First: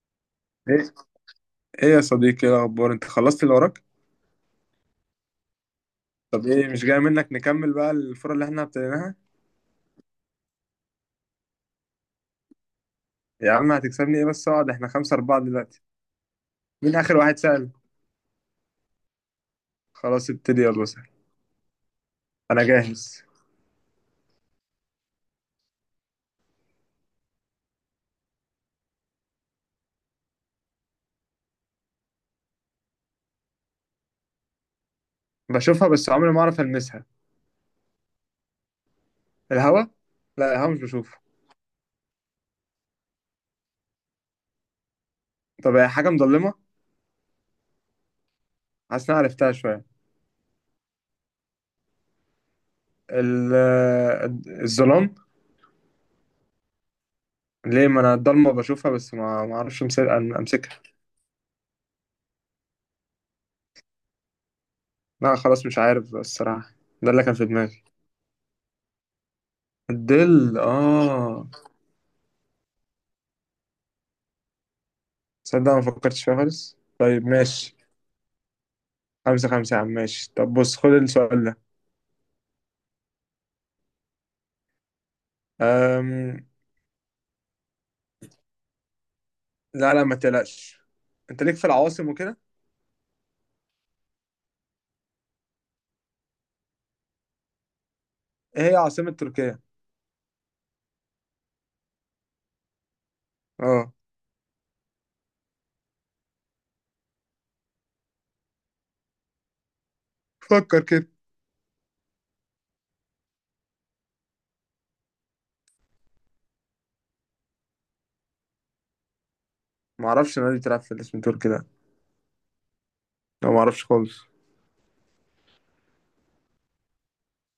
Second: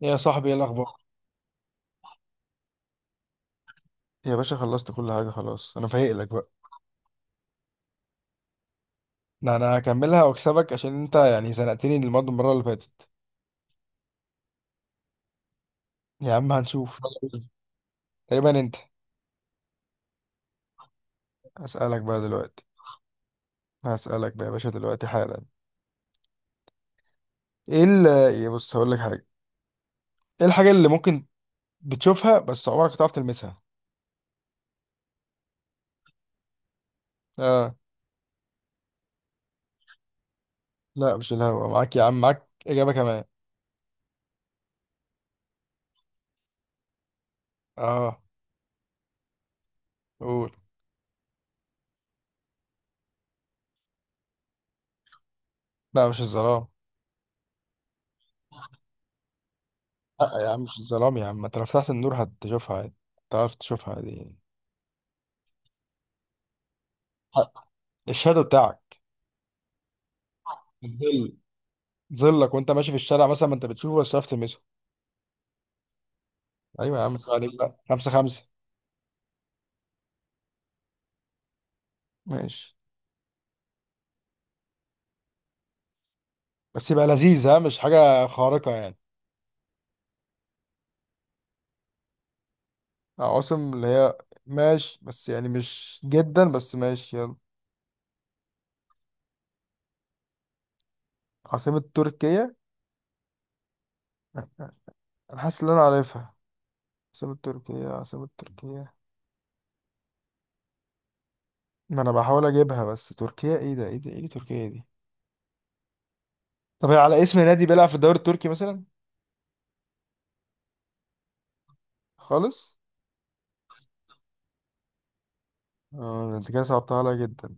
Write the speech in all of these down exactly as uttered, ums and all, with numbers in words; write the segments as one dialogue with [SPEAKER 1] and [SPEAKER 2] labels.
[SPEAKER 1] يا صاحبي، ايه
[SPEAKER 2] ايه
[SPEAKER 1] الاخبار؟
[SPEAKER 2] ايه يا صديقي، ايه الاخبار؟ انت خلصت اللي وراك؟
[SPEAKER 1] يا باشا، خلصت كل حاجة. خلاص، أنا فايق لك
[SPEAKER 2] طب
[SPEAKER 1] بقى.
[SPEAKER 2] ايه مش جاي منك نكمل بقى الفرق اللي احنا ابتديناها.
[SPEAKER 1] ده انا هكملها واكسبك، عشان انت يعني زنقتني المره المره اللي فاتت.
[SPEAKER 2] يا عم هتكسبني ايه بس؟ اقعد، احنا خمسة اربعة دلوقتي.
[SPEAKER 1] يا عم
[SPEAKER 2] مين
[SPEAKER 1] هنشوف.
[SPEAKER 2] اخر واحد سأل؟
[SPEAKER 1] تقريبا انت.
[SPEAKER 2] خلاص ابتدي يلا سهل،
[SPEAKER 1] هسألك بقى
[SPEAKER 2] انا
[SPEAKER 1] دلوقتي.
[SPEAKER 2] جاهز.
[SPEAKER 1] هسألك بقى يا باشا دلوقتي حالا. إيه ال يا بص، هقول لك حاجة. ايه الحاجه اللي ممكن بتشوفها بس عمرك ما تعرف تلمسها؟
[SPEAKER 2] بشوفها بس عمري ما اعرف المسها.
[SPEAKER 1] اه.
[SPEAKER 2] الهوا. لا الهوا مش
[SPEAKER 1] لا،
[SPEAKER 2] بشوفه.
[SPEAKER 1] مش الهوا. معاك يا عم، معاك اجابه كمان.
[SPEAKER 2] طب هي حاجة مظلمة؟
[SPEAKER 1] اه.
[SPEAKER 2] حاسس إن أنا عرفتها شوية.
[SPEAKER 1] قول.
[SPEAKER 2] ال- الظلام.
[SPEAKER 1] لا، مش الظلام.
[SPEAKER 2] ليه؟ ما انا الضلمة بشوفها بس ما ما اعرفش أمس-
[SPEAKER 1] لا يا عم مش
[SPEAKER 2] امسكها.
[SPEAKER 1] الظلام، يا عم انت لو فتحت النور هتشوفها عادي. تعرف تشوفها عادي.
[SPEAKER 2] لا خلاص مش عارف الصراحة، ده اللي كان في
[SPEAKER 1] حق.
[SPEAKER 2] دماغي.
[SPEAKER 1] الشادو بتاعك.
[SPEAKER 2] الظل،
[SPEAKER 1] الظل.
[SPEAKER 2] اه.
[SPEAKER 1] ظلك وانت ماشي في الشارع مثلا ما انت بتشوفه بس مش عارف تلمسه.
[SPEAKER 2] تصدق ما فكرتش فيها خالص،
[SPEAKER 1] ايوه يا عم،
[SPEAKER 2] طيب
[SPEAKER 1] شكرا عليك بقى.
[SPEAKER 2] ماشي.
[SPEAKER 1] خمسة خمسة.
[SPEAKER 2] خمسة خمسة يا عم ماشي. طب بص خد السؤال ده.
[SPEAKER 1] ماشي.
[SPEAKER 2] أم...
[SPEAKER 1] بس يبقى لذيذ، ها؟ مش حاجة خارقة يعني.
[SPEAKER 2] لا لا ما تقلقش. انت ليك في العواصم وكده.
[SPEAKER 1] عواصم اللي هي؟ ماشي، بس يعني مش جدا، بس ماشي يلا.
[SPEAKER 2] ايه هي عاصمة تركيا؟
[SPEAKER 1] عاصمة تركيا.
[SPEAKER 2] اه
[SPEAKER 1] انا حاسس ان انا عارفها. عاصمة تركيا، عاصمة تركيا.
[SPEAKER 2] فكر كده.
[SPEAKER 1] ما انا بحاول اجيبها، بس تركيا، ايه ده ايه ده ايه دي تركيا دي. طب هي على اسم نادي بيلعب في الدوري التركي مثلا؟
[SPEAKER 2] ما اعرفش نادي بتلعب في الاسم تركي ده.
[SPEAKER 1] خالص.
[SPEAKER 2] لا ما اعرفش خالص.
[SPEAKER 1] اه ده انت كده صعبتها عليا جدا.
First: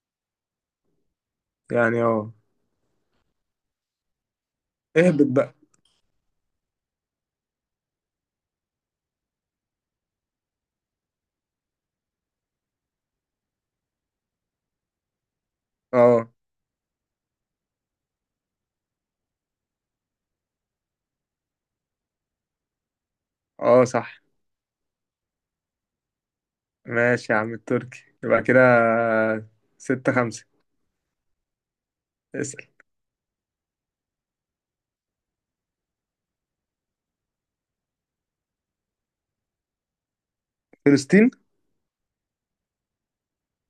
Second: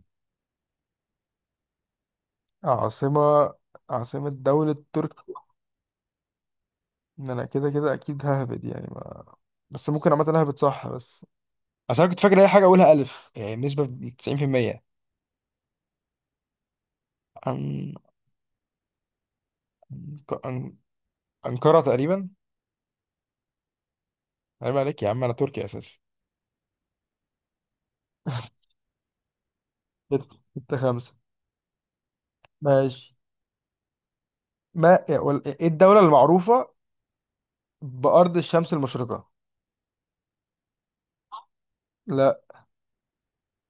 [SPEAKER 2] يعني اه.
[SPEAKER 1] عاصمة. عاصمة دولة
[SPEAKER 2] اهبط
[SPEAKER 1] تركيا.
[SPEAKER 2] بقى.
[SPEAKER 1] ان انا كده كده اكيد ههبد يعني، بس ممكن عامة اهبط صح. بس اصل انا كنت فاكر اي حاجه اقولها الف يعني، بنسبه تسعين في المية.
[SPEAKER 2] اه.
[SPEAKER 1] عن عن انقره تقريبا.
[SPEAKER 2] اه صح
[SPEAKER 1] عيب عليك يا عم، انا تركي اساسا.
[SPEAKER 2] ماشي يا عم التركي يبقى كده. ستة
[SPEAKER 1] ستة
[SPEAKER 2] خمسة.
[SPEAKER 1] ستة خمسة.
[SPEAKER 2] اسأل.
[SPEAKER 1] ماشي. ما إيه وال- إيه الدولة المعروفة بأرض الشمس المشرقة؟
[SPEAKER 2] فلسطين.
[SPEAKER 1] لا.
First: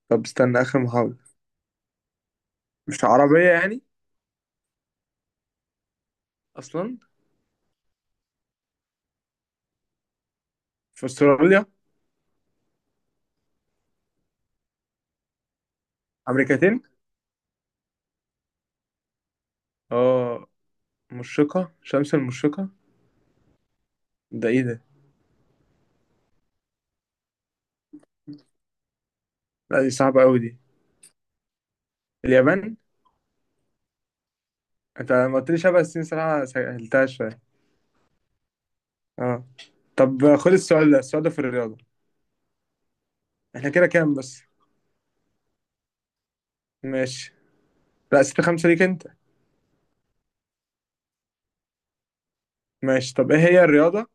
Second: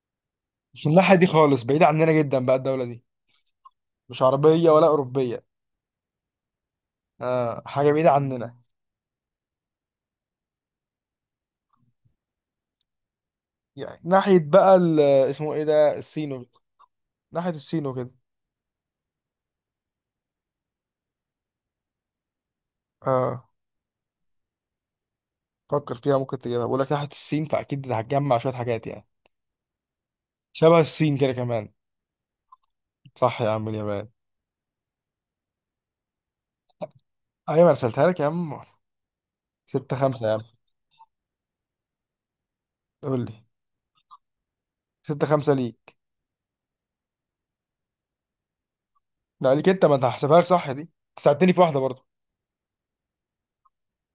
[SPEAKER 2] طب استنى آخر
[SPEAKER 1] مش الناحيه
[SPEAKER 2] محاولة.
[SPEAKER 1] دي خالص، بعيده عننا جدا بقى الدوله دي.
[SPEAKER 2] مش عربية يعني؟
[SPEAKER 1] مش عربية ولا أوروبية.
[SPEAKER 2] أصلا
[SPEAKER 1] آه، حاجه بعيده عننا.
[SPEAKER 2] في أستراليا؟
[SPEAKER 1] يعني ناحية بقى ال- اسمه إيه ده، الصين.
[SPEAKER 2] أمريكتين؟
[SPEAKER 1] ناحية الصين وكده.
[SPEAKER 2] اه مشرقة، شمس المشرقة.
[SPEAKER 1] آه.
[SPEAKER 2] ده ايه ده؟
[SPEAKER 1] فكر فيها ممكن تجيبها، بقول لك ناحية ناحيه الصين، فاكيد هتجمع شويه حاجات يعني.
[SPEAKER 2] لا دي صعبة قوي دي.
[SPEAKER 1] شبه الصين كده كمان.
[SPEAKER 2] اليابان.
[SPEAKER 1] صح يا عم، اليابان.
[SPEAKER 2] انت لما قلت لي شبه الصين صراحة سهلتها شوية.
[SPEAKER 1] ايوه انا رسلتها لك يا عم.
[SPEAKER 2] اه.
[SPEAKER 1] ستة خمسة يا
[SPEAKER 2] طب
[SPEAKER 1] عم.
[SPEAKER 2] خد السؤال ده، السؤال ده في الرياضة.
[SPEAKER 1] قول لي.
[SPEAKER 2] احنا كده كام بس؟
[SPEAKER 1] ستة خمسة ليك.
[SPEAKER 2] ماشي. لا ستة خمسة ليك انت.
[SPEAKER 1] لا، ليك انت. ما انت هحسبها لك صح دي، ساعدتني في واحده برضه.
[SPEAKER 2] ماشي. طب ايه هي الرياضة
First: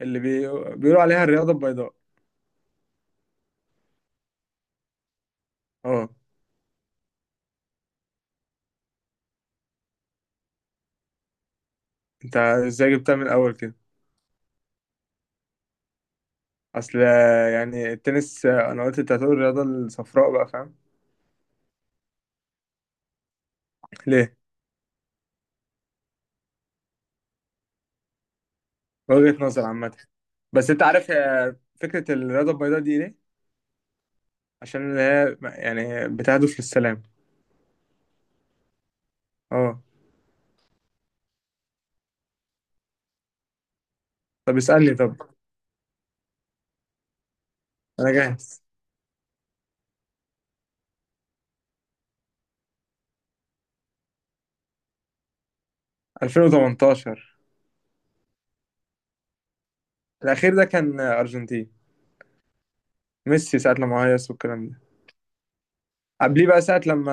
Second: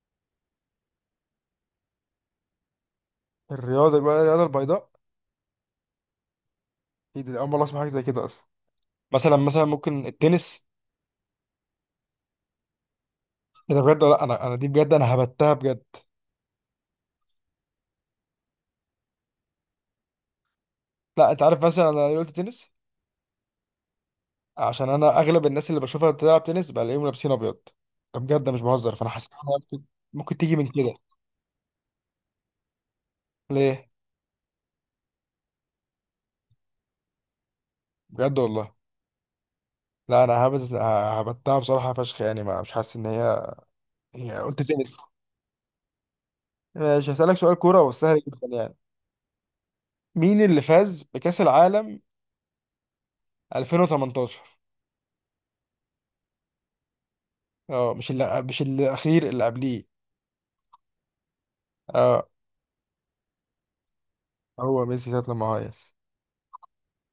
[SPEAKER 2] اللي بي... بيقولوا عليها الرياضة البيضاء؟
[SPEAKER 1] الرياضه بقى، الرياضه البيضاء.
[SPEAKER 2] اه.
[SPEAKER 1] ايه ده، اول مره اسمع حاجه زي كده اصلا. مثلا مثلا ممكن التنس.
[SPEAKER 2] انت ازاي جبتها من الاول
[SPEAKER 1] ايه
[SPEAKER 2] كده؟
[SPEAKER 1] ده بجد ولا لا؟ انا انا دي بجد، انا هبتها بجد.
[SPEAKER 2] اصل آه، يعني التنس. آه، انا قلت انت هتقول الرياضة الصفراء بقى، فاهم؟
[SPEAKER 1] لا، انت عارف مثلا انا ليه قلت تنس؟
[SPEAKER 2] ليه؟
[SPEAKER 1] عشان انا اغلب الناس اللي بشوفها بتلعب تنس بلاقيهم لابسين ابيض. ده بجد، ده مش بهزر، فانا حسيت إنها
[SPEAKER 2] وجهة نظر
[SPEAKER 1] ممكن.
[SPEAKER 2] عامة.
[SPEAKER 1] ممكن تيجي من
[SPEAKER 2] بس انت
[SPEAKER 1] كده.
[SPEAKER 2] عارف آه، فكرة الرياضة البيضاء دي ليه؟
[SPEAKER 1] ليه؟
[SPEAKER 2] عشان هي يعني بتهدف للسلام.
[SPEAKER 1] بجد والله؟
[SPEAKER 2] اه.
[SPEAKER 1] لا انا هبت هبتها بصراحه فشخ يعني، ما مش حاسس ان هي. هي
[SPEAKER 2] طب
[SPEAKER 1] قلت تاني.
[SPEAKER 2] اسألني طب.
[SPEAKER 1] ماشي، هسألك سؤال كوره
[SPEAKER 2] انا
[SPEAKER 1] وسهل جدا
[SPEAKER 2] جاهز.
[SPEAKER 1] يعني. مين اللي فاز بكأس العالم ألفين وثمانية عشر؟
[SPEAKER 2] ألفين وتمنتاشر.
[SPEAKER 1] اه، مش اللي، مش الاخير، اللي قبليه.
[SPEAKER 2] الاخير ده كان ارجنتين.
[SPEAKER 1] اه.
[SPEAKER 2] ميسي ساعة لما هيص والكلام ده.
[SPEAKER 1] هو ميسي ساعه لما هيص.
[SPEAKER 2] قبليه بقى ساعة لما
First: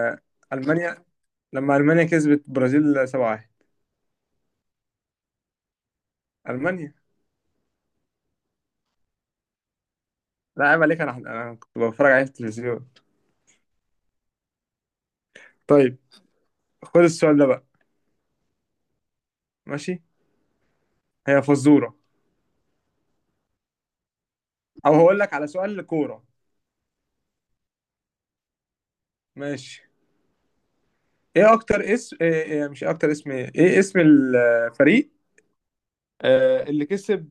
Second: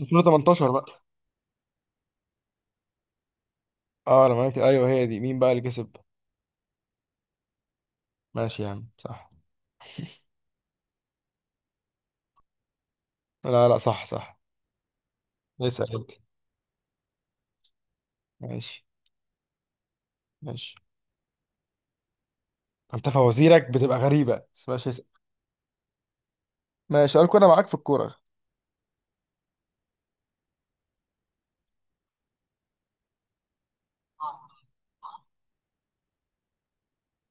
[SPEAKER 1] ألفين وتمنتاشر بقى.
[SPEAKER 2] المانيا. لما المانيا كسبت برازيل سبعة لواحد.
[SPEAKER 1] اه لما كده، ايوه، هي دي، مين بقى اللي كسب؟
[SPEAKER 2] المانيا.
[SPEAKER 1] ماشي يا عم صح.
[SPEAKER 2] لا عيب عليك، انا انا كنت بتفرج عليه في التلفزيون.
[SPEAKER 1] لا لا، صح صح. اسأل
[SPEAKER 2] طيب
[SPEAKER 1] انت.
[SPEAKER 2] خد السؤال ده بقى.
[SPEAKER 1] ماشي.
[SPEAKER 2] ماشي.
[SPEAKER 1] ماشي.
[SPEAKER 2] هي فزورة.
[SPEAKER 1] انت فوازيرك بتبقى غريبه، بس ماشي
[SPEAKER 2] او
[SPEAKER 1] اسأل.
[SPEAKER 2] هقول لك على سؤال كورة.
[SPEAKER 1] ماشي، سؤال كوره، معاك في الكوره.
[SPEAKER 2] ماشي. ايه اكتر اسم، إيه إيه مش إيه اكتر اسم، ايه إيه اسم الفريق، آه اللي كسب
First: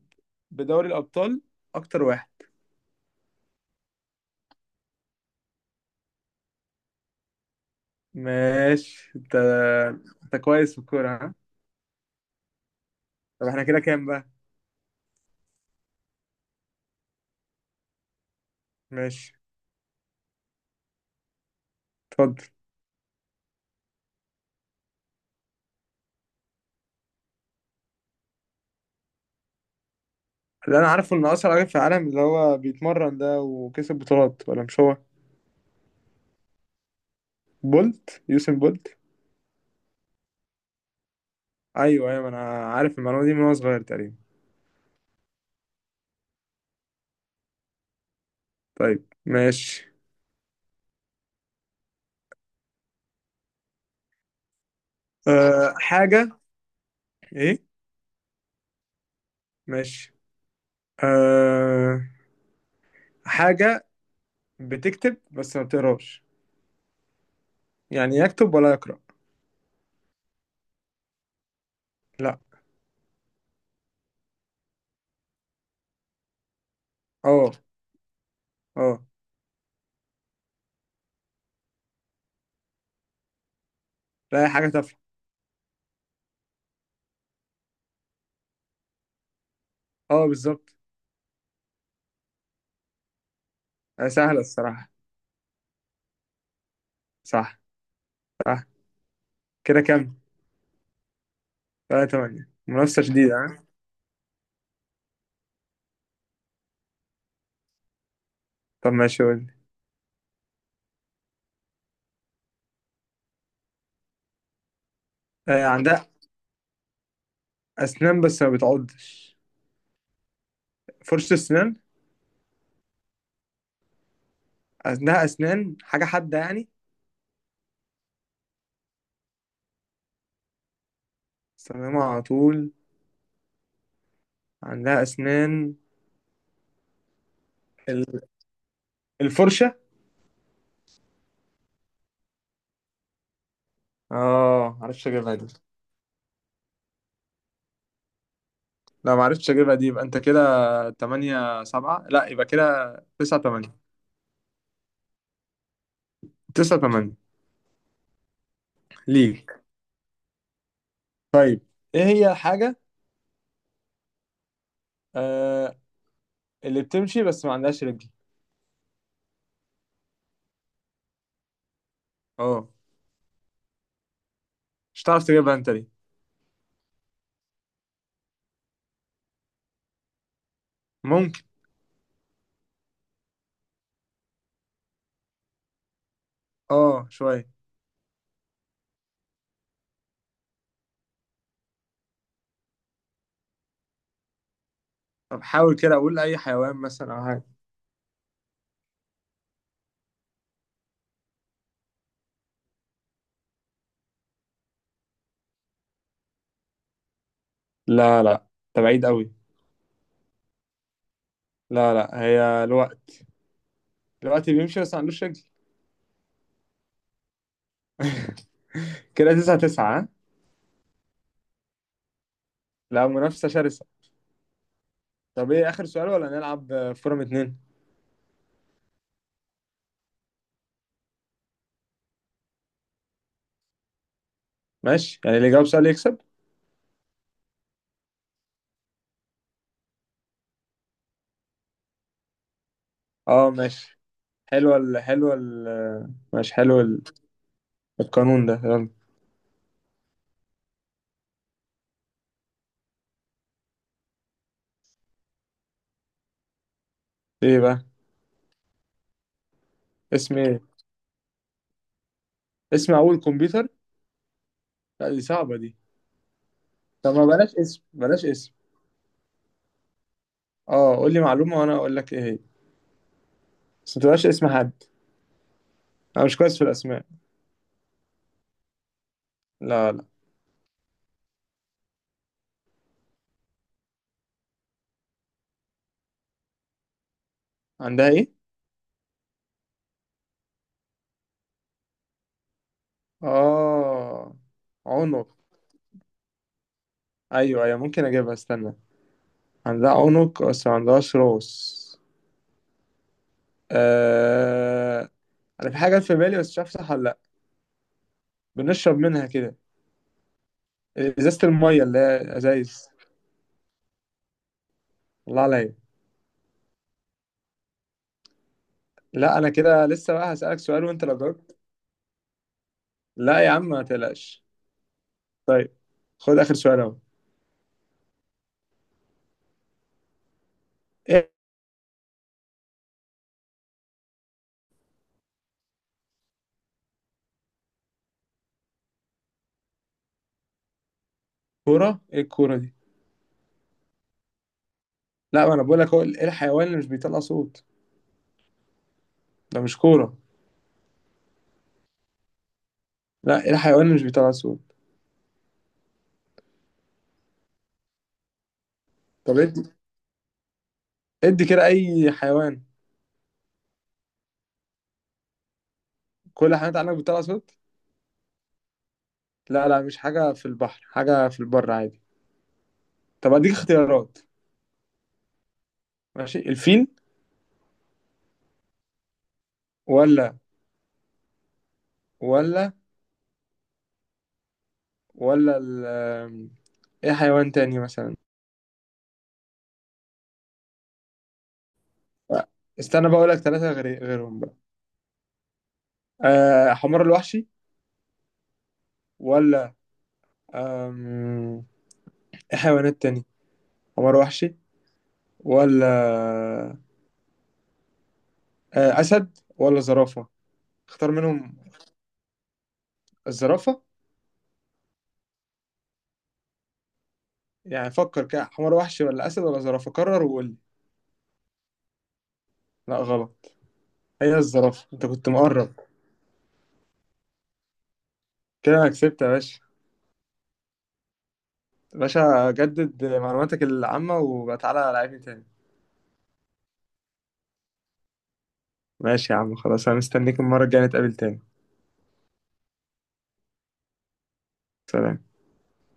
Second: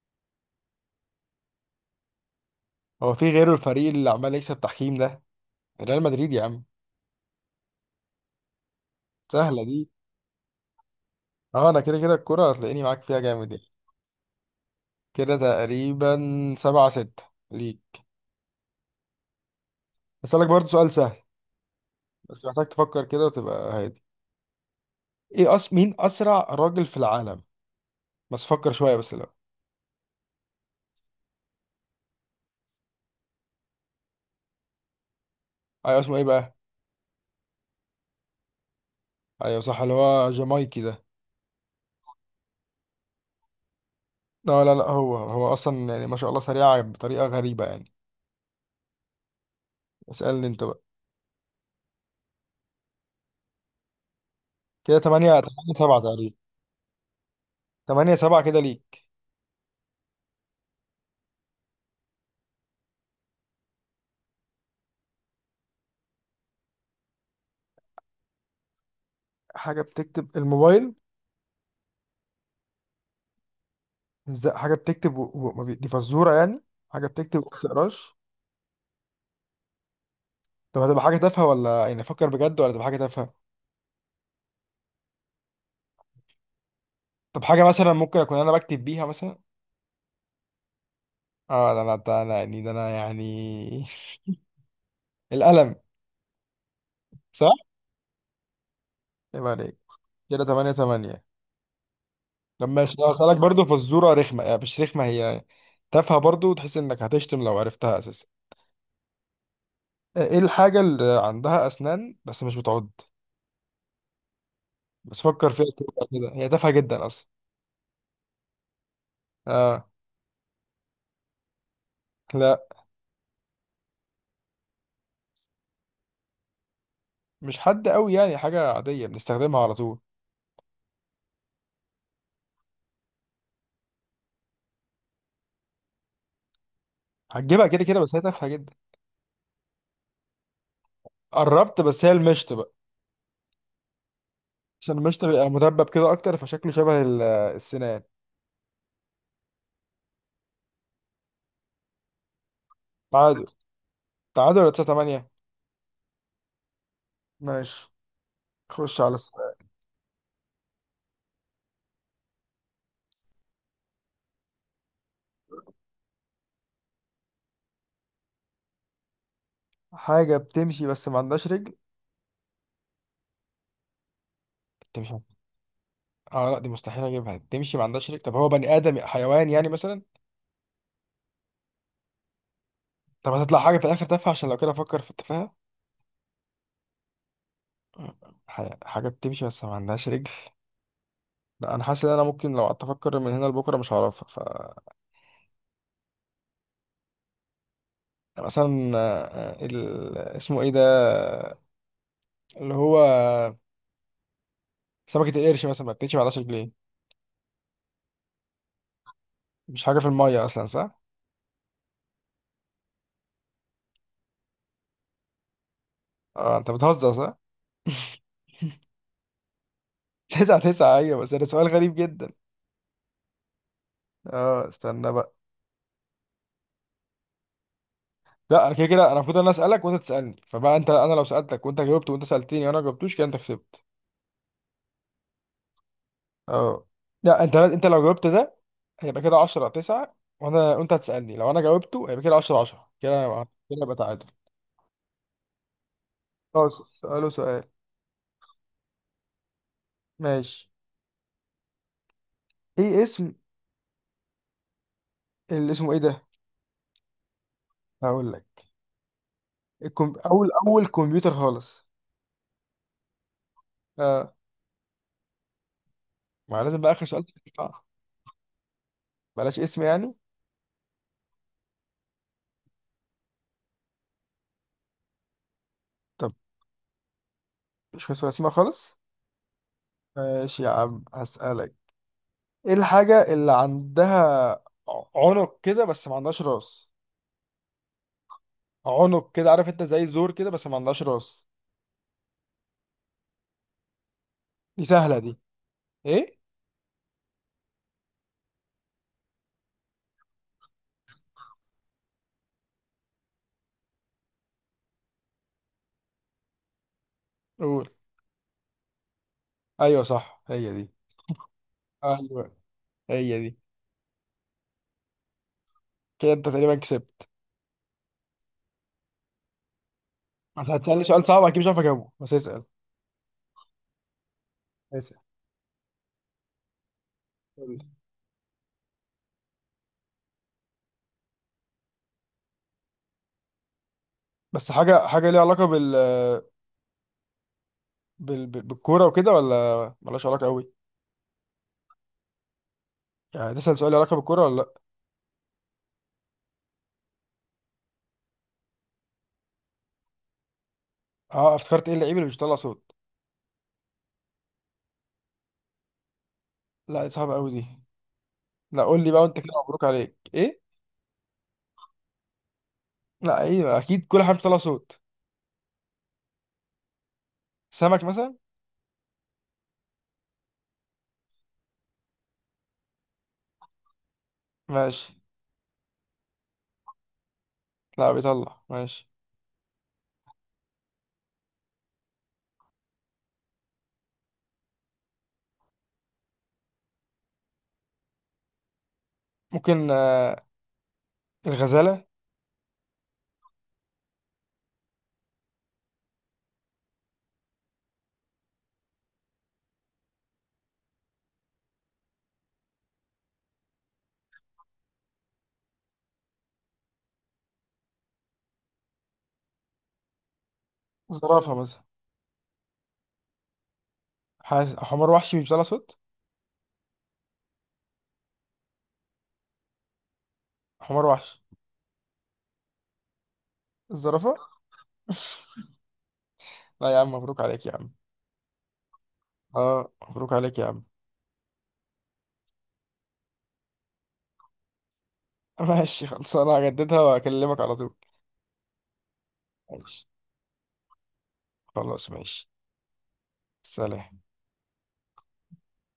[SPEAKER 2] بدوري الأبطال أكتر واحد؟
[SPEAKER 1] هو في غيره الفريق اللي عمال يكسب تحكيم ده؟ ريال مدريد يا عم.
[SPEAKER 2] ماشي أنت.
[SPEAKER 1] سهلة دي.
[SPEAKER 2] أنت كويس في الكورة ها؟
[SPEAKER 1] اه، انا كده كده الكرة هتلاقيني معاك فيها
[SPEAKER 2] طب
[SPEAKER 1] جامد
[SPEAKER 2] إحنا
[SPEAKER 1] يعني.
[SPEAKER 2] كده كام بقى؟
[SPEAKER 1] كده تقريبا. سبعة ستة ليك.
[SPEAKER 2] ماشي.
[SPEAKER 1] اسألك برضو سؤال سهل، بس
[SPEAKER 2] اتفضل.
[SPEAKER 1] محتاج تفكر كده وتبقى هادي. ايه أس... مين اسرع راجل في العالم؟ بس فكر شوية بس لو.
[SPEAKER 2] اللي أنا عارفه إن أسرع راجل في العالم اللي هو بيتمرن ده وكسب بطولات، ولا مش هو؟
[SPEAKER 1] ايوه، اسمه ايه بقى؟
[SPEAKER 2] بولت، يوسين بولت.
[SPEAKER 1] ايوه صح، اللي هو جامايكي ده.
[SPEAKER 2] أيوه أيوه، أنا عارف المعلومة دي من وأنا صغير تقريبا.
[SPEAKER 1] لا لا لا، هو هو اصلا يعني ما شاء الله سريع بطريقة غريبة يعني.
[SPEAKER 2] طيب ماشي.
[SPEAKER 1] اسألني انت بقى. كده تمانية تمانية
[SPEAKER 2] أه
[SPEAKER 1] سبعة تقريبا.
[SPEAKER 2] حاجة. إيه؟
[SPEAKER 1] تمانية سبعة كده ليك.
[SPEAKER 2] ماشي. أه حاجة بتكتب بس ما بتقراش، يعني يكتب ولا يقرأ.
[SPEAKER 1] حاجة بتكتب الموبايل.
[SPEAKER 2] لا.
[SPEAKER 1] ازاي حاجة بتكتب و... و... ما بي- دي فزورة يعني. حاجة بتكتب وما
[SPEAKER 2] اه.
[SPEAKER 1] بتقراش.
[SPEAKER 2] اه.
[SPEAKER 1] طب هتبقى حاجة تافهة ولا يعني أفكر بجد، ولا تبقى حاجة تافهة؟
[SPEAKER 2] لا هي حاجة تافهة.
[SPEAKER 1] طب حاجة مثلا ممكن أكون أنا بكتب بيها مثلا؟
[SPEAKER 2] اه بالظبط.
[SPEAKER 1] آه، ده أنا، ده أنا يعني، ده أنا يعني.
[SPEAKER 2] آه، سهلة الصراحة.
[SPEAKER 1] القلم. صح؟
[SPEAKER 2] صح. صح.
[SPEAKER 1] يبقى عليك.
[SPEAKER 2] كده كام؟
[SPEAKER 1] كده تمانية تمانية.
[SPEAKER 2] تلاتة تمانية،
[SPEAKER 1] طب ماشي،
[SPEAKER 2] منافسة
[SPEAKER 1] ده
[SPEAKER 2] شديدة
[SPEAKER 1] هسألك
[SPEAKER 2] ها؟
[SPEAKER 1] برضه فزورة رخمة يعني، مش رخمة هي، تافهة برضه، وتحس إنك هتشتم لو عرفتها أساسا.
[SPEAKER 2] طب ماشي قول لي.
[SPEAKER 1] آه، إيه الحاجة اللي عندها أسنان بس مش بتعض؟ بس فكر
[SPEAKER 2] آه
[SPEAKER 1] فيها كده
[SPEAKER 2] عندها
[SPEAKER 1] كده، هي تافهة جدا أصلا.
[SPEAKER 2] أسنان بس ما بتعضش.
[SPEAKER 1] آه.
[SPEAKER 2] فرشة أسنان.
[SPEAKER 1] لا،
[SPEAKER 2] عندها أسنان، حاجة حادة يعني.
[SPEAKER 1] مش حد قوي يعني، حاجة عادية بنستخدمها على طول.
[SPEAKER 2] بستخدمها على طول. عندها أسنان.
[SPEAKER 1] هتجيبها كده كده، بس هي
[SPEAKER 2] ال-
[SPEAKER 1] تافهة جدا.
[SPEAKER 2] الفرشة.
[SPEAKER 1] قربت، بس هي المشط.
[SPEAKER 2] اه
[SPEAKER 1] عشان
[SPEAKER 2] معرفتش
[SPEAKER 1] المشط
[SPEAKER 2] أجيبها دي.
[SPEAKER 1] بيبقى مدبب كده اكتر، فشكله شبه ال- السنان.
[SPEAKER 2] لا معرفتش أجيبها دي، يبقى أنت كده تمانية سبعة. لا يبقى كده تسعة
[SPEAKER 1] تعادل.
[SPEAKER 2] تمانية.
[SPEAKER 1] تعادل ولا تسعة تمانية.
[SPEAKER 2] تسعة تمانية
[SPEAKER 1] ماشي. خش على
[SPEAKER 2] ليك.
[SPEAKER 1] السؤال.
[SPEAKER 2] طيب إيه هي الحاجة آه اللي بتمشي بس ما عندهاش رجل؟
[SPEAKER 1] حاجة بتمشي بس ما عندهاش رجل.
[SPEAKER 2] اه مش
[SPEAKER 1] بتمشي.
[SPEAKER 2] هتعرف تجيبها انت دي.
[SPEAKER 1] اه، لا دي مستحيل اجيبها. تمشي ما عندهاش رجل، طب هو بني ادم حيوان يعني مثلا؟
[SPEAKER 2] ممكن.
[SPEAKER 1] طب هتطلع حاجة في الاخر تافهة، عشان لو كده افكر في التفاهة.
[SPEAKER 2] اه شوية.
[SPEAKER 1] ح- حاجة بتمشي بس ما عندهاش رجل. لا انا حاسس ان انا ممكن لو قعدت افكر من هنا لبكره مش هعرفها ف.
[SPEAKER 2] طب حاول كده، اقول اي حيوان مثلا او حاجة.
[SPEAKER 1] يعني مثلا آه، ال... اسمه ايه ده، اللي هو سمكة القرش مثلا، ما بتمشي ما عندهاش رجلين.
[SPEAKER 2] لا لا، ده بعيد قوي.
[SPEAKER 1] مش حاجة في المية اصلا، صح؟
[SPEAKER 2] لا لا، هي الوقت. الوقت بيمشي بس ما عندوش رجل.
[SPEAKER 1] اه، انت بتهزر صح؟
[SPEAKER 2] كده تسعة تسعة ها؟
[SPEAKER 1] تسعة تسعة، ايوه، بس ده سؤال غريب جدا.
[SPEAKER 2] لا منافسة شرسة.
[SPEAKER 1] اه استنى بقى.
[SPEAKER 2] طب ايه اخر سؤال ولا نلعب آه، فورم اتنين؟
[SPEAKER 1] لا انا كده كده، انا المفروض انا اسالك وانت تسالني، فبقى انت، انا لو سالتك وانت جاوبت، وانت سالتني وانا ما جاوبتوش، كده انت كسبت.
[SPEAKER 2] ماشي، يعني اللي يجاوب سؤال يكسب.
[SPEAKER 1] اه. لا، انت انت لو جاوبت ده هيبقى كده عشرة تسعة. وانا، وانت هتسالني لو انا جاوبته هيبقى كده عشرة عشرة. كده يبقى-
[SPEAKER 2] اه
[SPEAKER 1] كده يبقى
[SPEAKER 2] ماشي.
[SPEAKER 1] تعادل.
[SPEAKER 2] حلوة ال حلوة ال ماشي حلو
[SPEAKER 1] خلاص،
[SPEAKER 2] ال-
[SPEAKER 1] سأله سؤال.
[SPEAKER 2] القانون ده يلا.
[SPEAKER 1] ماشي. ايه اسم، اللي اسمه ايه ده.
[SPEAKER 2] ايه بقى؟
[SPEAKER 1] هقول لك. الكم...
[SPEAKER 2] اسم
[SPEAKER 1] اول
[SPEAKER 2] ايه؟
[SPEAKER 1] اول كمبيوتر خالص.
[SPEAKER 2] اسم اول كمبيوتر؟
[SPEAKER 1] اه.
[SPEAKER 2] لا دي صعبة دي.
[SPEAKER 1] ما لازم بقى اخر
[SPEAKER 2] طب
[SPEAKER 1] سؤال.
[SPEAKER 2] ما بلاش اسم،
[SPEAKER 1] بقى.
[SPEAKER 2] بلاش اسم.
[SPEAKER 1] بلاش اسم يعني.
[SPEAKER 2] اه قول لي معلومة وانا اقول لك ايه هي، بس ما تبقاش اسم حد. انا مش كويس في الاسماء.
[SPEAKER 1] مش فاكر اسمها خالص.
[SPEAKER 2] لا لا.
[SPEAKER 1] ماشي يا عم هسألك. ايه الحاجة اللي عندها ع- عنق كده، بس ما عندهاش راس؟
[SPEAKER 2] عندها ايه؟
[SPEAKER 1] عنق كده، عارف انت زي زور كده، بس ما عندهاش راس.
[SPEAKER 2] اه.
[SPEAKER 1] دي سهلة
[SPEAKER 2] عنق.
[SPEAKER 1] دي. ايه؟
[SPEAKER 2] ايوه ايوه ممكن اجيبها استنى. عندها عنق بس ما عندهاش راس. آه... انا في حاجه في بالي بس مش عارف صح ولا لا.
[SPEAKER 1] قول.
[SPEAKER 2] بنشرب منها كده.
[SPEAKER 1] ايوه صح، هي دي.
[SPEAKER 2] ازازه الميه اللي هي
[SPEAKER 1] ايوه،
[SPEAKER 2] ازايز.
[SPEAKER 1] هي دي.
[SPEAKER 2] الله عليا.
[SPEAKER 1] كده انت تقريبا كسبت.
[SPEAKER 2] لا انا كده لسه بقى هسألك
[SPEAKER 1] انت
[SPEAKER 2] سؤال
[SPEAKER 1] هتسألني
[SPEAKER 2] وانت لو
[SPEAKER 1] سؤال صعب
[SPEAKER 2] جاوبت.
[SPEAKER 1] اكيد مش عارف اجاوبه، بس اسأل.
[SPEAKER 2] لا يا عم ما تقلقش.
[SPEAKER 1] اسأل.
[SPEAKER 2] طيب خد اخر سؤال اهو.
[SPEAKER 1] قول لي.
[SPEAKER 2] ايه؟
[SPEAKER 1] بس حاجة حاجة ليها علاقة بال بال بال- بالكورة وكده، ولا ملهاش علاقة قوي؟
[SPEAKER 2] الكوره؟ ايه الكوره دي؟
[SPEAKER 1] يعني تسأل سؤال ليه علاقة بالكورة ولا لا.
[SPEAKER 2] لا ما انا بقول لك، هو ايه الحيوان اللي مش بيطلع صوت؟ ده مش كوره.
[SPEAKER 1] اه افتكرت. ايه اللعيب اللي مش بيطلع صوت؟
[SPEAKER 2] لا ايه الحيوان اللي مش بيطلع صوت؟
[SPEAKER 1] لا دي صعبة قوي دي. لا قول لي بقى، وانت
[SPEAKER 2] طب
[SPEAKER 1] كده
[SPEAKER 2] إيه؟
[SPEAKER 1] مبروك عليك. ايه؟
[SPEAKER 2] ادي كده اي حيوان.
[SPEAKER 1] لا ايوه، اكيد كل حاجه بتطلع صوت.
[SPEAKER 2] كل الحيوانات عندك بتطلع صوت؟
[SPEAKER 1] سمك مثلا.
[SPEAKER 2] لا لا، مش حاجه في البحر، حاجه في البر عادي. طب اديك اختيارات.
[SPEAKER 1] ماشي.
[SPEAKER 2] ماشي، الفيل،
[SPEAKER 1] لا، بيطلع. ماشي.
[SPEAKER 2] ولا، ولا، ولا ال ايه حيوان تاني مثلا؟
[SPEAKER 1] ممكن آه، الغزاله.
[SPEAKER 2] لا، استنى بقى اقول لك ثلاثه غير غيرهم بقى. أه حمار الوحشي، ولا، آم، ايه حيوانات تاني؟ حمار وحشي، ولا، أه اسد، ولا زرافه؟ اختار
[SPEAKER 1] زرافه
[SPEAKER 2] منهم.
[SPEAKER 1] مثلا.
[SPEAKER 2] الزرافه.
[SPEAKER 1] حاس... حمار وحشي مش بيطلع صوت.
[SPEAKER 2] يعني فكر كده، حمار وحشي ولا اسد ولا زرافه؟ قرر وقول لي.
[SPEAKER 1] حمار وحشي.
[SPEAKER 2] لا غلط. هي
[SPEAKER 1] الزرافه.
[SPEAKER 2] الزرافة، انت كنت مقرب.
[SPEAKER 1] لا يا عم، مبروك عليك يا عم.
[SPEAKER 2] كده انا كسبت يا باشا.
[SPEAKER 1] اه، مبروك عليك يا عم.
[SPEAKER 2] يا باشا جدد معلوماتك العامة وبقى تعالى لعبني تاني.
[SPEAKER 1] ماشي خلاص، انا هجددها واكلمك على طول.
[SPEAKER 2] ماشي يا عم خلاص، انا
[SPEAKER 1] ماشي.
[SPEAKER 2] مستنيك المرة الجاية نتقابل تاني.
[SPEAKER 1] خلاص ماشي. سلام.
[SPEAKER 2] سلام.